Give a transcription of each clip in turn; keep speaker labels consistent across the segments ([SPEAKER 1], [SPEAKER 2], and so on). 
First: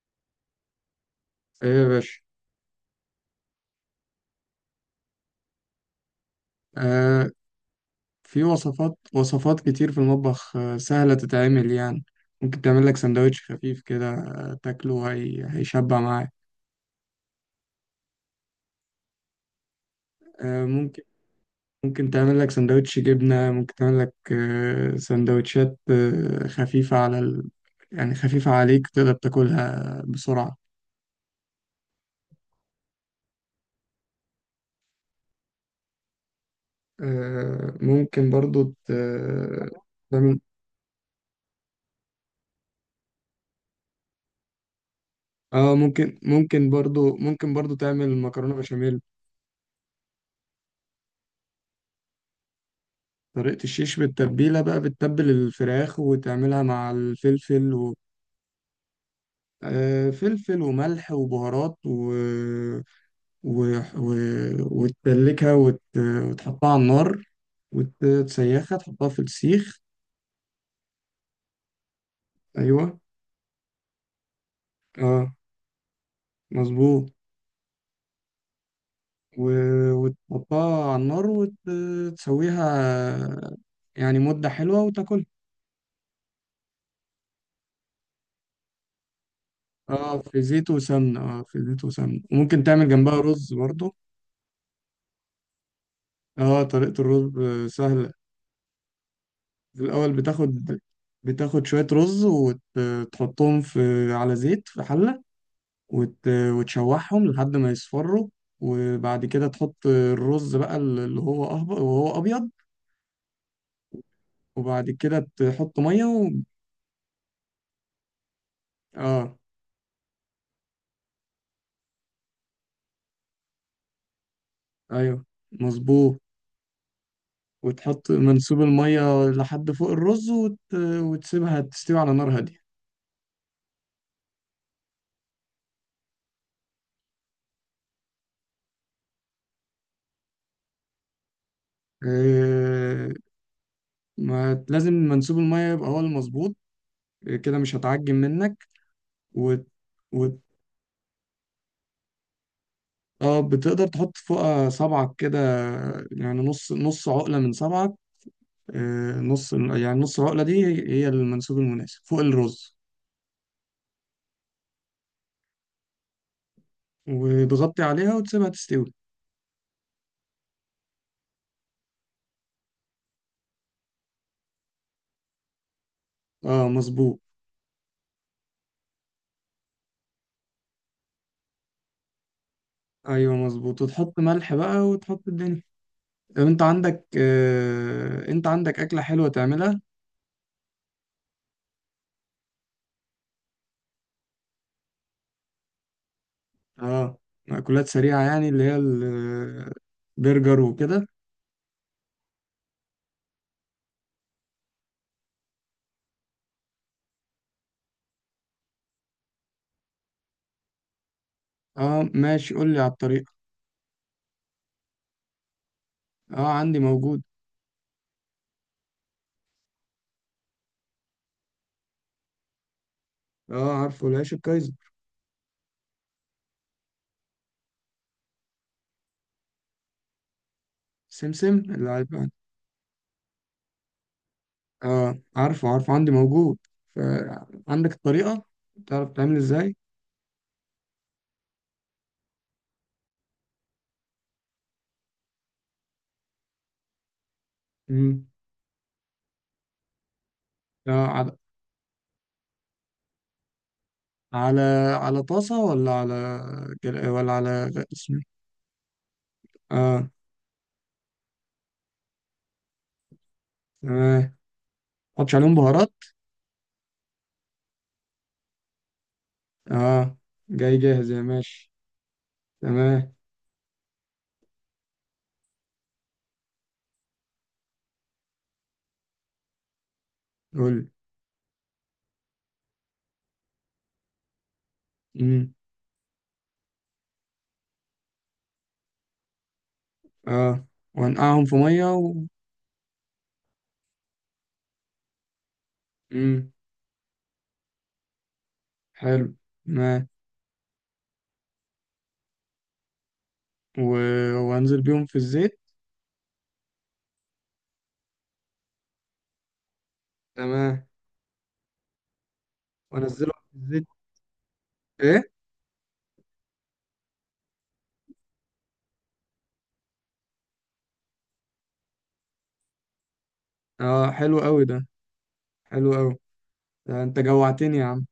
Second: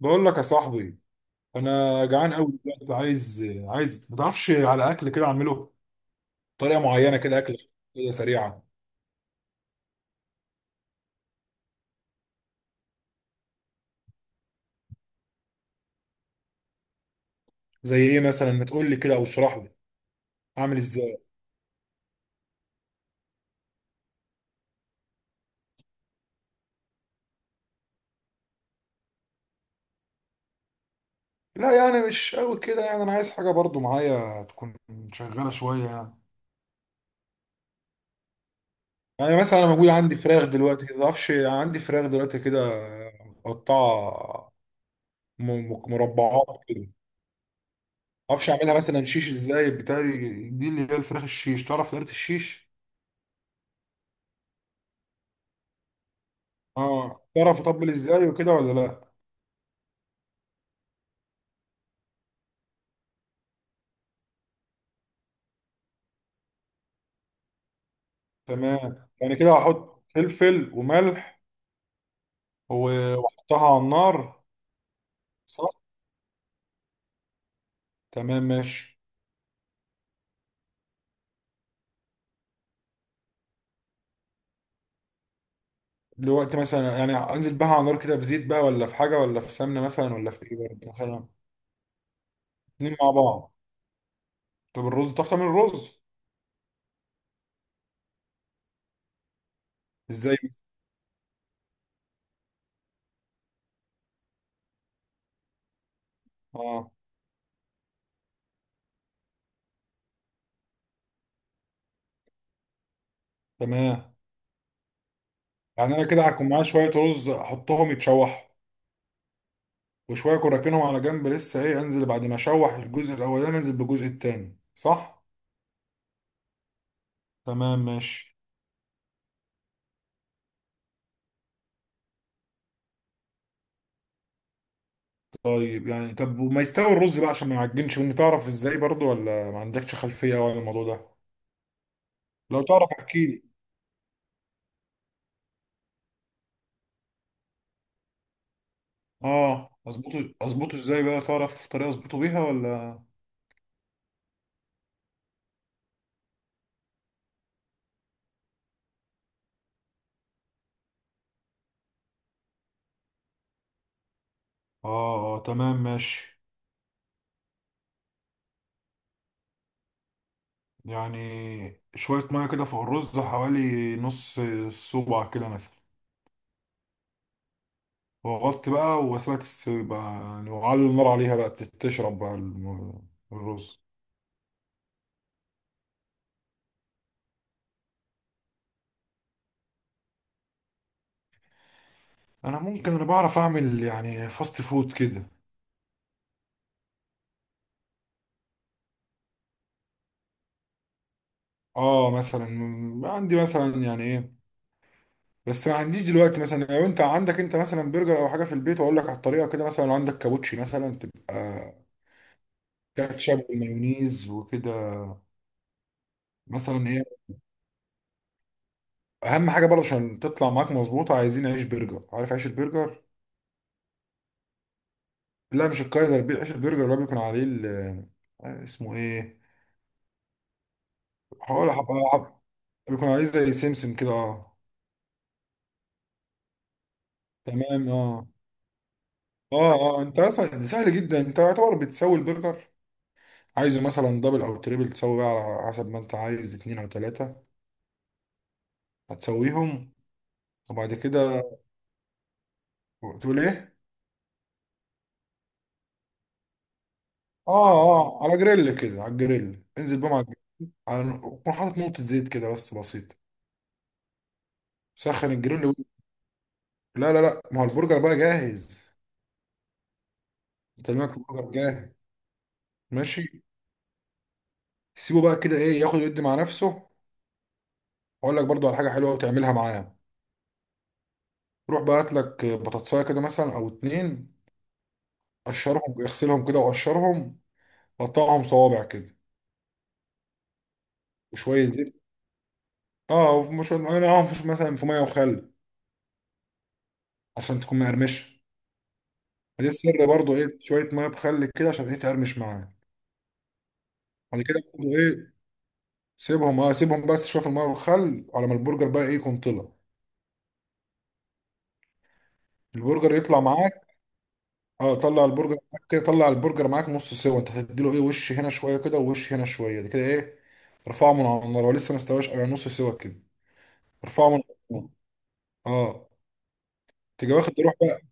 [SPEAKER 1] بقول لك يا صاحبي،
[SPEAKER 2] ايه يا
[SPEAKER 1] انا
[SPEAKER 2] باشا.
[SPEAKER 1] جعان قوي دلوقتي. عايز ما تعرفش، على اكل كده اعمله بطريقه معينه
[SPEAKER 2] آه.
[SPEAKER 1] كده، اكل كده
[SPEAKER 2] في
[SPEAKER 1] سريعه.
[SPEAKER 2] وصفات وصفات كتير في المطبخ سهلة تتعمل يعني. ممكن تعمل لك سندوتش خفيف كده تاكله هي هيشبع معاك.
[SPEAKER 1] زي ايه مثلا؟ ما تقول لي كده او اشرح لي
[SPEAKER 2] آه،
[SPEAKER 1] اعمل
[SPEAKER 2] ممكن.
[SPEAKER 1] ازاي.
[SPEAKER 2] ممكن تعمل لك سندوتش جبنة ممكن تعمل لك سندوتشات خفيفة يعني خفيفة عليك تقدر تاكلها بسرعة.
[SPEAKER 1] لا، يعني مش قوي كده. يعني انا عايز حاجه برضو معايا تكون شغاله شويه يعني.
[SPEAKER 2] آه، ممكن برضو
[SPEAKER 1] يعني مثلا انا موجود عندي
[SPEAKER 2] تعمل.
[SPEAKER 1] فراخ دلوقتي كده، ما تعرفش؟ عندي فراخ دلوقتي كده مقطعه
[SPEAKER 2] اه ممكن
[SPEAKER 1] مربعات
[SPEAKER 2] ممكن
[SPEAKER 1] كده. ما
[SPEAKER 2] برضو ممكن برضو تعمل
[SPEAKER 1] اعرفش
[SPEAKER 2] مكرونة
[SPEAKER 1] اعملها
[SPEAKER 2] بشاميل.
[SPEAKER 1] مثلا شيش ازاي، بتاعي دي اللي هي الفراخ الشيش. تعرف طريقه الشيش؟
[SPEAKER 2] طريقة الشيش بالتتبيلة بقى بتتبل الفراخ وتعملها مع
[SPEAKER 1] اه، تعرف
[SPEAKER 2] الفلفل
[SPEAKER 1] تطبل ازاي وكده ولا لا؟
[SPEAKER 2] آه، فلفل وملح وبهارات و... و... وتدلكها وتحطها على النار. وتسيخها
[SPEAKER 1] تمام،
[SPEAKER 2] تحطها في
[SPEAKER 1] يعني كده
[SPEAKER 2] السيخ.
[SPEAKER 1] هحط فلفل وملح
[SPEAKER 2] أيوة.
[SPEAKER 1] واحطها على النار،
[SPEAKER 2] اه.
[SPEAKER 1] صح؟
[SPEAKER 2] مظبوط.
[SPEAKER 1] تمام ماشي.
[SPEAKER 2] و... وتحطها على النار وتسويها. يعني مدة حلوة وتاكلها.
[SPEAKER 1] دلوقتي مثلا يعني انزل بقى على النار كده، في زيت بقى ولا في حاجه، ولا في سمنه مثلا، ولا في ايه برضه؟ خلاص،
[SPEAKER 2] في زيت وسمنة وممكن تعمل
[SPEAKER 1] اتنين مع
[SPEAKER 2] جنبها
[SPEAKER 1] بعض.
[SPEAKER 2] رز برضو.
[SPEAKER 1] طب الرز، تعرف تعمل الرز
[SPEAKER 2] اه، طريقة الرز سهلة. الأول
[SPEAKER 1] ازاي؟
[SPEAKER 2] بتاخد. بتاخد شوية رز وتحطهم في على زيت في حلة.
[SPEAKER 1] اه،
[SPEAKER 2] وتشوحهم لحد ما يصفروا. وبعد كده تحط الرز بقى اللي هو أهبط وهو أبيض.
[SPEAKER 1] تمام.
[SPEAKER 2] وبعد كده تحط
[SPEAKER 1] يعني انا
[SPEAKER 2] مية
[SPEAKER 1] كده هكون معايا شويه رز احطهم يتشوحوا،
[SPEAKER 2] آه.
[SPEAKER 1] وشويه اكون راكنهم على جنب، لسه ايه، انزل بعد ما اشوح الجزء الاولاني انزل بالجزء التاني، صح؟
[SPEAKER 2] أيوه. مظبوط.
[SPEAKER 1] تمام
[SPEAKER 2] وتحط
[SPEAKER 1] ماشي.
[SPEAKER 2] منسوب المية لحد فوق الرز وتسيبها تستوي على نار هادية.
[SPEAKER 1] طب وما يستوي الرز بقى عشان ما يعجنش مني، تعرف ازاي برضو ولا ما عندكش خلفية يعني عن الموضوع ده؟ لو تعرف
[SPEAKER 2] آه.
[SPEAKER 1] احكي لي.
[SPEAKER 2] ما لازم منسوب المية يبقى هو المظبوط. كده مش هتعجن منك. وت...
[SPEAKER 1] اه، اظبطه اظبطه ازاي بقى، تعرف طريقة اظبطه بيها ولا؟
[SPEAKER 2] اه، بتقدر تحط فوقها صبعك كده. يعني نص نص عقلة من صبعك. آه، نص يعني نص العقلة دي هي هي المنسوب المناسب فوق الرز.
[SPEAKER 1] اه اه، تمام ماشي.
[SPEAKER 2] وتغطي عليها وتسيبها تستوي.
[SPEAKER 1] يعني شوية مية كده فوق الرز، حوالي نص صباع كده مثلا.
[SPEAKER 2] اه، مظبوط.
[SPEAKER 1] وغطت بقى وسيبها بقى يعني، وعلي النار عليها بقى تشرب بقى
[SPEAKER 2] ايوه، مظبوط،
[SPEAKER 1] الرز.
[SPEAKER 2] وتحط ملح بقى وتحط الدنيا. طب انت عندك أكلة حلوة تعملها؟
[SPEAKER 1] انا ممكن انا بعرف اعمل يعني فاست فود كده.
[SPEAKER 2] اه. مأكولات سريعة يعني اللي هي البرجر وكده.
[SPEAKER 1] اه، مثلا عندي مثلا يعني ايه، بس ما عنديش دلوقتي مثلا. لو انت عندك، انت مثلا برجر او حاجه في البيت، واقول لك على الطريقه كده. مثلا لو عندك كابوتشي مثلا، تبقى
[SPEAKER 2] اه، ماشي، قول لي على الطريقة.
[SPEAKER 1] كاتشب ومايونيز وكده
[SPEAKER 2] اه، عندي
[SPEAKER 1] مثلا ايه.
[SPEAKER 2] موجود.
[SPEAKER 1] اهم حاجه برضه عشان تطلع معاك مظبوطه، عايزين عيش برجر، عارف عيش البرجر؟
[SPEAKER 2] اه، عارفه العيش الكايزر.
[SPEAKER 1] لا، مش الكايزر. عيش البرجر اللي هو بيكون عليه اسمه ايه،
[SPEAKER 2] سمسم
[SPEAKER 1] هقول
[SPEAKER 2] اللي عارف.
[SPEAKER 1] هبقى- بيكون عليه زي سمسم كده، اه.
[SPEAKER 2] اه، عارفه عارفه عندي موجود.
[SPEAKER 1] تمام،
[SPEAKER 2] فعندك
[SPEAKER 1] اه
[SPEAKER 2] الطريقة. تعرف تعمل
[SPEAKER 1] اه.
[SPEAKER 2] ازاي؟
[SPEAKER 1] اه، انت اصلا ده سهل جدا. انت يعتبر بتسوي البرجر، عايزه مثلا دبل او تريبل، تسوي بقى على حسب ما انت عايز، اتنين او تلاته.
[SPEAKER 2] مم.
[SPEAKER 1] هتسويهم وبعد
[SPEAKER 2] لا، على
[SPEAKER 1] كده تقول ايه.
[SPEAKER 2] على طاسة ولا على
[SPEAKER 1] اه
[SPEAKER 2] اسمه
[SPEAKER 1] اه،
[SPEAKER 2] إيه؟
[SPEAKER 1] على جريل كده، على الجريل انزل
[SPEAKER 2] اه،
[SPEAKER 1] بقى مع الجريل. على كون حاطط نقطة زيت كده بس بسيطة،
[SPEAKER 2] تمام.
[SPEAKER 1] سخن
[SPEAKER 2] حطش عليهم
[SPEAKER 1] الجريل
[SPEAKER 2] بهارات؟
[SPEAKER 1] لا لا لا، ما هو البرجر بقى جاهز.
[SPEAKER 2] اه، جاي جاهز،
[SPEAKER 1] بكلمك
[SPEAKER 2] يا
[SPEAKER 1] البرجر
[SPEAKER 2] ماشي.
[SPEAKER 1] جاهز،
[SPEAKER 2] تمام.
[SPEAKER 1] ماشي. سيبه بقى كده ايه، ياخد ويدي مع نفسه. واقول لك برضو على حاجة حلوة وتعملها معاه.
[SPEAKER 2] قول.
[SPEAKER 1] روح بقى هات لك بطاطساية كده مثلا او اتنين،
[SPEAKER 2] امم.
[SPEAKER 1] قشرهم اغسلهم كده وقشرهم، قطعهم صوابع كده.
[SPEAKER 2] اه. وانقعهم في
[SPEAKER 1] وشوية
[SPEAKER 2] مية
[SPEAKER 1] زيت، اه وشوية معاهم مثلا في مية وخل
[SPEAKER 2] امم.
[SPEAKER 1] عشان تكون مقرمشة.
[SPEAKER 2] حلو.
[SPEAKER 1] دي السر
[SPEAKER 2] تمام.
[SPEAKER 1] برضو ايه، شويه ميه بخل كده عشان ايه تقرمش معاه.
[SPEAKER 2] و...
[SPEAKER 1] بعد كده
[SPEAKER 2] وانزل
[SPEAKER 1] برضو
[SPEAKER 2] بيهم في
[SPEAKER 1] ايه،
[SPEAKER 2] الزيت.
[SPEAKER 1] سيبهم بس شويه في الميه والخل على ما البرجر بقى ايه يكون طلع.
[SPEAKER 2] تمام.
[SPEAKER 1] البرجر يطلع
[SPEAKER 2] وانزلهم في
[SPEAKER 1] معاك.
[SPEAKER 2] الزيت.
[SPEAKER 1] اه، طلع
[SPEAKER 2] ايه؟
[SPEAKER 1] البرجر معاك كده، طلع البرجر معاك نص سوا. انت هتديله ايه، وش هنا شويه كده ووش هنا شويه، ده كده ايه ارفعه من على النار. هو لسه ما استواش، على نص سوا كده
[SPEAKER 2] اه،
[SPEAKER 1] ارفعه من
[SPEAKER 2] حلو
[SPEAKER 1] على
[SPEAKER 2] قوي ده.
[SPEAKER 1] النار.
[SPEAKER 2] حلو
[SPEAKER 1] اه.
[SPEAKER 2] قوي. ده انت
[SPEAKER 1] تيجي واخد تروح
[SPEAKER 2] جوعتني يا
[SPEAKER 1] بقى.
[SPEAKER 2] عم.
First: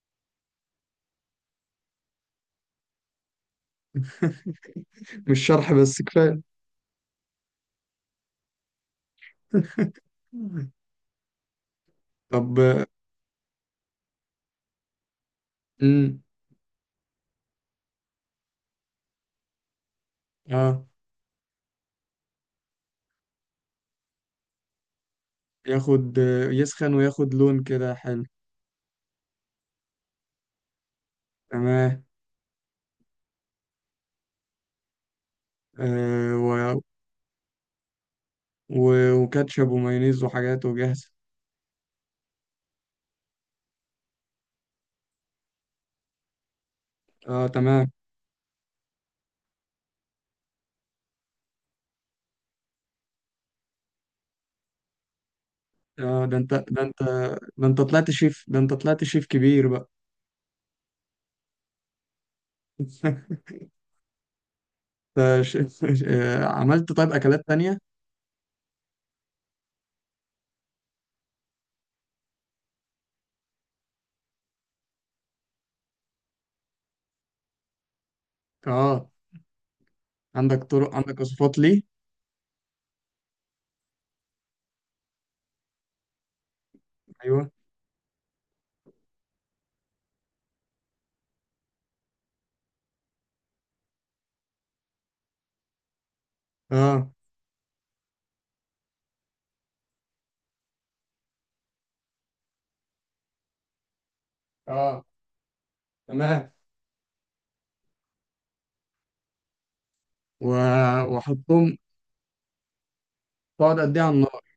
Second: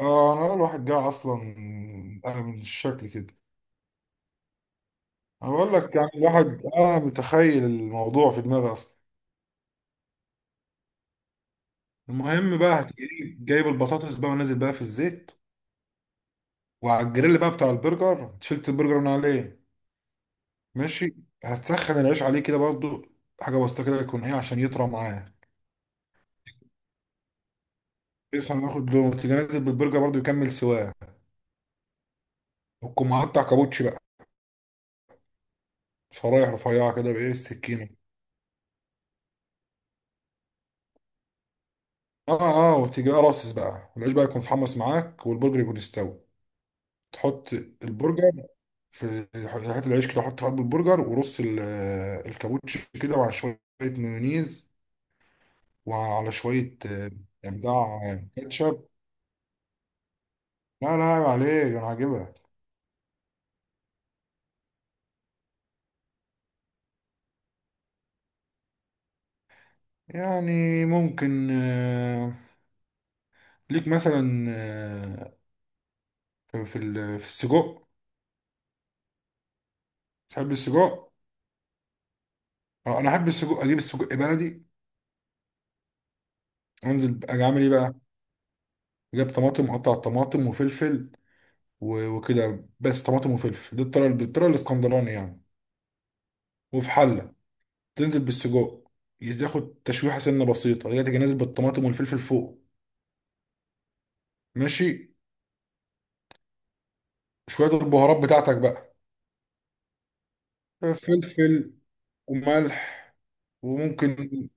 [SPEAKER 1] اه، انا الواحد جاي اصلا، انا من الشكل كده.
[SPEAKER 2] مش
[SPEAKER 1] انا بقول
[SPEAKER 2] شرح
[SPEAKER 1] لك
[SPEAKER 2] بس
[SPEAKER 1] يعني
[SPEAKER 2] كفاية.
[SPEAKER 1] الواحد متخيل الموضوع في دماغي اصلا. المهم بقى،
[SPEAKER 2] طب.
[SPEAKER 1] هتجيب جايب البطاطس بقى ونازل بقى في الزيت.
[SPEAKER 2] امم.
[SPEAKER 1] وعلى الجريل بقى بتاع البرجر، شلت البرجر من عليه،
[SPEAKER 2] اه،
[SPEAKER 1] ماشي. هتسخن العيش عليه كده برضو، حاجة بسيطة كده يكون ايه عشان يطرى معاه.
[SPEAKER 2] ياخد. يسخن وياخد لون كده حلو.
[SPEAKER 1] يسخن ياخد لون، تيجي نازل بالبرجر برضو يكمل سواه.
[SPEAKER 2] تمام.
[SPEAKER 1] وتكون مقطع كابوتشي بقى
[SPEAKER 2] آه.
[SPEAKER 1] شرايح رفيعة كده، بإيه، السكينة.
[SPEAKER 2] وكاتشب ومايونيز وحاجات وجاهزة.
[SPEAKER 1] اه اه، وتيجي بقى راصص بقى العيش بقى يكون اتحمص معاك والبرجر يكون استوى.
[SPEAKER 2] اه،
[SPEAKER 1] تحط
[SPEAKER 2] تمام.
[SPEAKER 1] البرجر في حته العيش كده، حط في قلب البرجر ورص الكابوتشي كده مع شوية مايونيز،
[SPEAKER 2] اه.
[SPEAKER 1] وعلى
[SPEAKER 2] ده انت
[SPEAKER 1] شوية
[SPEAKER 2] ده انت. ده انت
[SPEAKER 1] إبداع
[SPEAKER 2] طلعت شيف. ده انت
[SPEAKER 1] كاتشب.
[SPEAKER 2] طلعت شيف كبير بقى.
[SPEAKER 1] لا لا، عيب عليك، أنا عاجبها.
[SPEAKER 2] انت عملت طيب اكلات تانية؟
[SPEAKER 1] يعني ممكن ليك مثلا في في السجق.
[SPEAKER 2] اه،
[SPEAKER 1] تحب
[SPEAKER 2] عندك طرق،
[SPEAKER 1] السجق؟
[SPEAKER 2] عندك وصفات ليه؟
[SPEAKER 1] أنا أحب السجق. أجيب السجق بلدي، أنزل أجي
[SPEAKER 2] ايوه.
[SPEAKER 1] أعمل إيه بقى؟ أجيب طماطم، أقطع الطماطم وفلفل وكده. بس طماطم وفلفل، دي الطريقة، بالطريقة الإسكندراني يعني. وفي
[SPEAKER 2] اه.
[SPEAKER 1] حلة، تنزل بالسجق، تاخد تشويحة سنة بسيطة، هي تيجي نازل بالطماطم والفلفل فوق،
[SPEAKER 2] اه،
[SPEAKER 1] ماشي.
[SPEAKER 2] تمام.
[SPEAKER 1] شوية البهارات بتاعتك بقى،
[SPEAKER 2] و...
[SPEAKER 1] فلفل
[SPEAKER 2] وحطهم.
[SPEAKER 1] وملح.
[SPEAKER 2] تقعد قد ايه على النار؟
[SPEAKER 1] وممكن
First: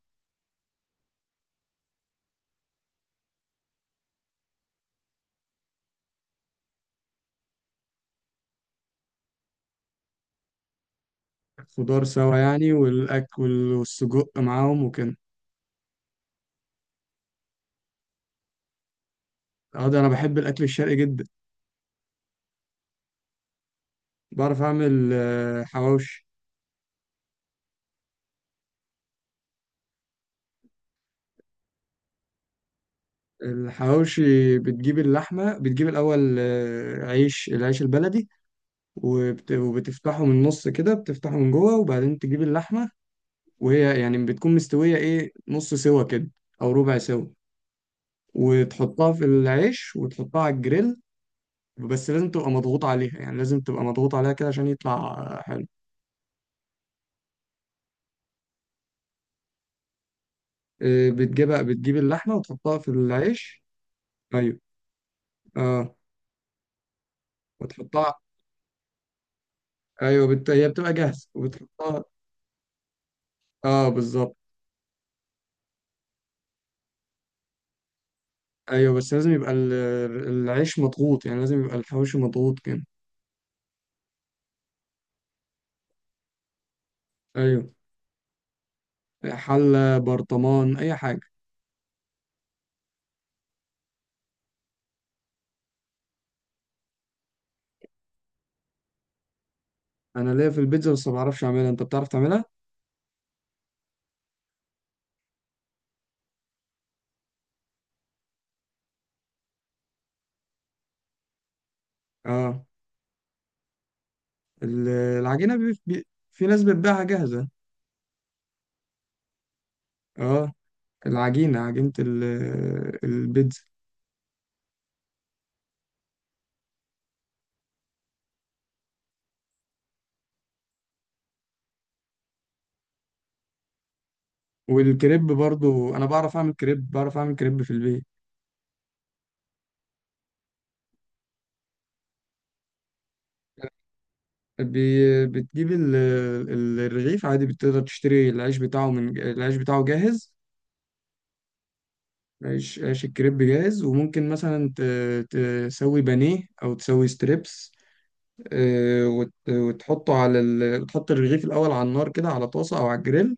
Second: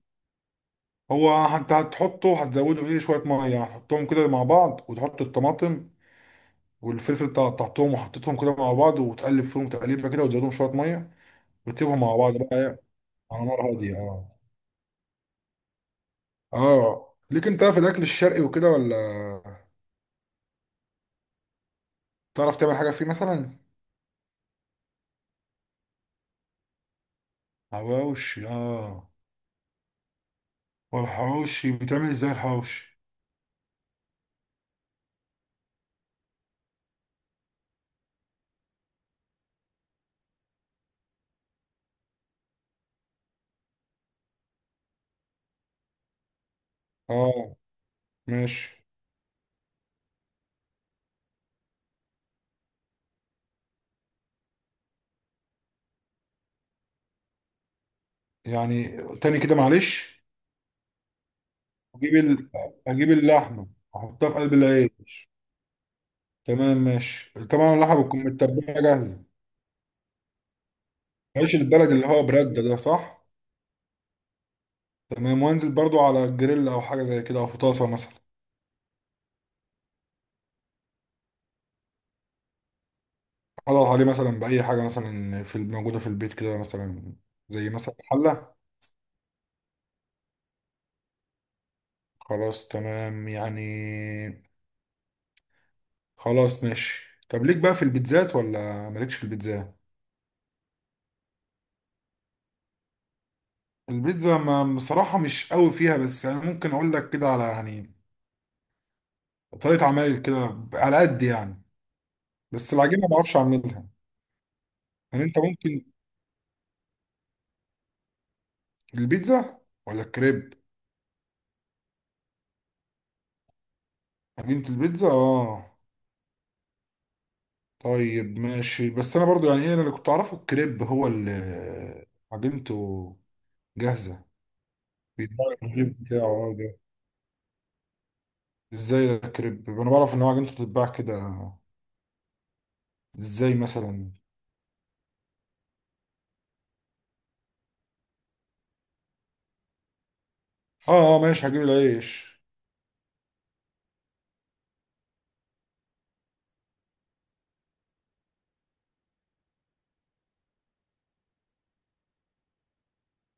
[SPEAKER 1] هو هتحطه، هتزوده فيه شوية مية يعني. هتحطهم كده مع بعض، وتحط الطماطم والفلفل اللي قطعتهم وحطيتهم كده مع بعض، وتقلب فيهم تقليبة كده، وتزودهم شوية مية، وتسيبهم
[SPEAKER 2] خضار
[SPEAKER 1] مع
[SPEAKER 2] سوا
[SPEAKER 1] بعض بقى
[SPEAKER 2] يعني
[SPEAKER 1] يعني على نار
[SPEAKER 2] والأكل
[SPEAKER 1] هادية. اه.
[SPEAKER 2] والسجق معاهم وكده.
[SPEAKER 1] اه، ليك انت في الأكل الشرقي وكده ولا؟
[SPEAKER 2] اه، ده أنا بحب الأكل الشرقي جدا.
[SPEAKER 1] تعرف تعمل حاجة فيه مثلا؟
[SPEAKER 2] بعرف أعمل حواوشي.
[SPEAKER 1] حواوشي، اه. والحواوشي بيتعمل ازاي الحواوشي؟
[SPEAKER 2] الحواوشي بتجيب اللحمة بتجيب الأول العيش البلدي. وبتفتحه من النص كده بتفتحه من جوه وبعدين تجيب اللحمة. وهي يعني بتكون مستوية إيه نص سوا كده. أو ربع سوا.
[SPEAKER 1] اه ماشي،
[SPEAKER 2] وتحطها في العيش وتحطها على الجريل. بس لازم تبقى مضغوط عليها، يعني لازم تبقى مضغوط عليها كده عشان يطلع حلو.
[SPEAKER 1] يعني تاني كده معلش.
[SPEAKER 2] آه، بتجيب
[SPEAKER 1] اجيب
[SPEAKER 2] اللحمة
[SPEAKER 1] ال...
[SPEAKER 2] وتحطها في
[SPEAKER 1] اجيب
[SPEAKER 2] العيش.
[SPEAKER 1] اللحمه، احطها في قلب
[SPEAKER 2] أيوه.
[SPEAKER 1] العيش.
[SPEAKER 2] أه.
[SPEAKER 1] تمام ماشي، طبعا اللحمه
[SPEAKER 2] وتحطها.
[SPEAKER 1] بتكون متبله جاهزه،
[SPEAKER 2] أيوه، هي بتبقى جاهزة
[SPEAKER 1] عيش البلد
[SPEAKER 2] وبتحطها.
[SPEAKER 1] اللي هو برده ده، صح؟
[SPEAKER 2] أه، بالظبط.
[SPEAKER 1] تمام، وانزل برضو على الجريل، او حاجه زي كده، او في طاسه مثلا.
[SPEAKER 2] أيوه بس لازم يبقى العيش مضغوط، يعني لازم يبقى الحواوشي مضغوط كده.
[SPEAKER 1] اضغط عليه مثلا باي حاجه مثلا في موجوده في البيت كده، مثلا زي
[SPEAKER 2] أيوه.
[SPEAKER 1] مثلا حله.
[SPEAKER 2] حلة، برطمان، أي حاجة.
[SPEAKER 1] خلاص تمام يعني، خلاص ماشي. طب ليك بقى في البيتزات ولا مالكش في البيتزا؟
[SPEAKER 2] أنا ليا في البيتزا بس ما بعرفش أعملها. أنت بتعرف تعملها؟
[SPEAKER 1] البيتزا، ما بصراحه مش قوي فيها، بس يعني ممكن اقول لك كده على، يعني طريقه عمل كده على قد يعني.
[SPEAKER 2] أه.
[SPEAKER 1] بس العجينه ما اعرفش اعملها. يعني انت
[SPEAKER 2] العجينة
[SPEAKER 1] ممكن،
[SPEAKER 2] في ناس بتبيعها جاهزة.
[SPEAKER 1] البيتزا ولا
[SPEAKER 2] أه.
[SPEAKER 1] الكريب؟
[SPEAKER 2] العجينة عجينة البيتزا.
[SPEAKER 1] عجينه البيتزا، اه. طيب ماشي، بس انا برضو يعني ايه، انا اللي كنت اعرفه الكريب هو اللي عجينته جاهزه،
[SPEAKER 2] والكريب
[SPEAKER 1] بيتباع
[SPEAKER 2] برضو
[SPEAKER 1] الكريب
[SPEAKER 2] أنا
[SPEAKER 1] بتاعه،
[SPEAKER 2] بعرف أعمل
[SPEAKER 1] اه ده.
[SPEAKER 2] كريب بعرف أعمل كريب في البيت.
[SPEAKER 1] ازاي الكريب، انا بعرف ان هو عجينته بتتباع كده. ازاي مثلا؟
[SPEAKER 2] بتجيب الرغيف عادي بتقدر تشتري العيش بتاعه من العيش بتاعه جاهز.
[SPEAKER 1] اه اه، ماشي هجيب العيش.
[SPEAKER 2] عيش الكريب جاهز وممكن مثلا تسوي بانيه او تسوي ستريبس. آه، وتحط الرغيف الاول على النار كده على طاسه او على الجريل.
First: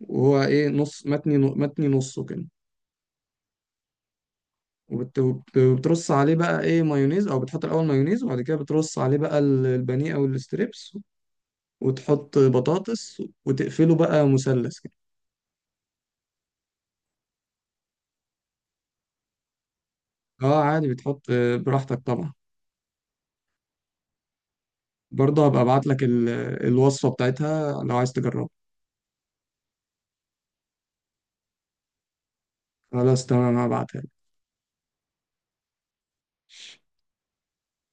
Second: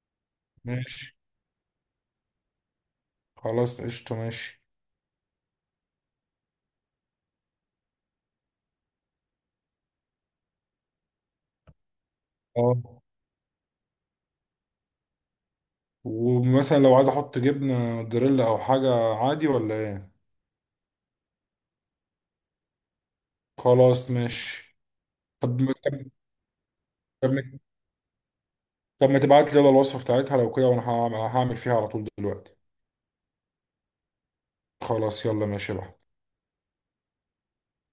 [SPEAKER 2] وهو ايه نص
[SPEAKER 1] ماشي
[SPEAKER 2] متني متني نصه كده.
[SPEAKER 1] خلاص قشطه ماشي.
[SPEAKER 2] وبترص عليه بقى ايه مايونيز او بتحط الاول مايونيز وبعد كده بترص عليه بقى البانيه او الستريبس. وتحط
[SPEAKER 1] اه،
[SPEAKER 2] بطاطس وتقفله بقى مثلث كده.
[SPEAKER 1] ومثلا لو عايز احط جبنه موتزاريلا او حاجه عادي ولا ايه؟
[SPEAKER 2] اه، عادي بتحط براحتك طبعا.
[SPEAKER 1] خلاص ماشي.
[SPEAKER 2] برضه
[SPEAKER 1] طب
[SPEAKER 2] هبقى ابعت لك الوصفة
[SPEAKER 1] طب ما-
[SPEAKER 2] بتاعتها لو عايز تجربها.
[SPEAKER 1] طب ما تبعت لي يلا الوصفة بتاعتها لو كده، وانا هعمل فيها على طول دلوقتي.
[SPEAKER 2] خلاص تمام هبعتها.
[SPEAKER 1] خلاص يلا ماشي بقى.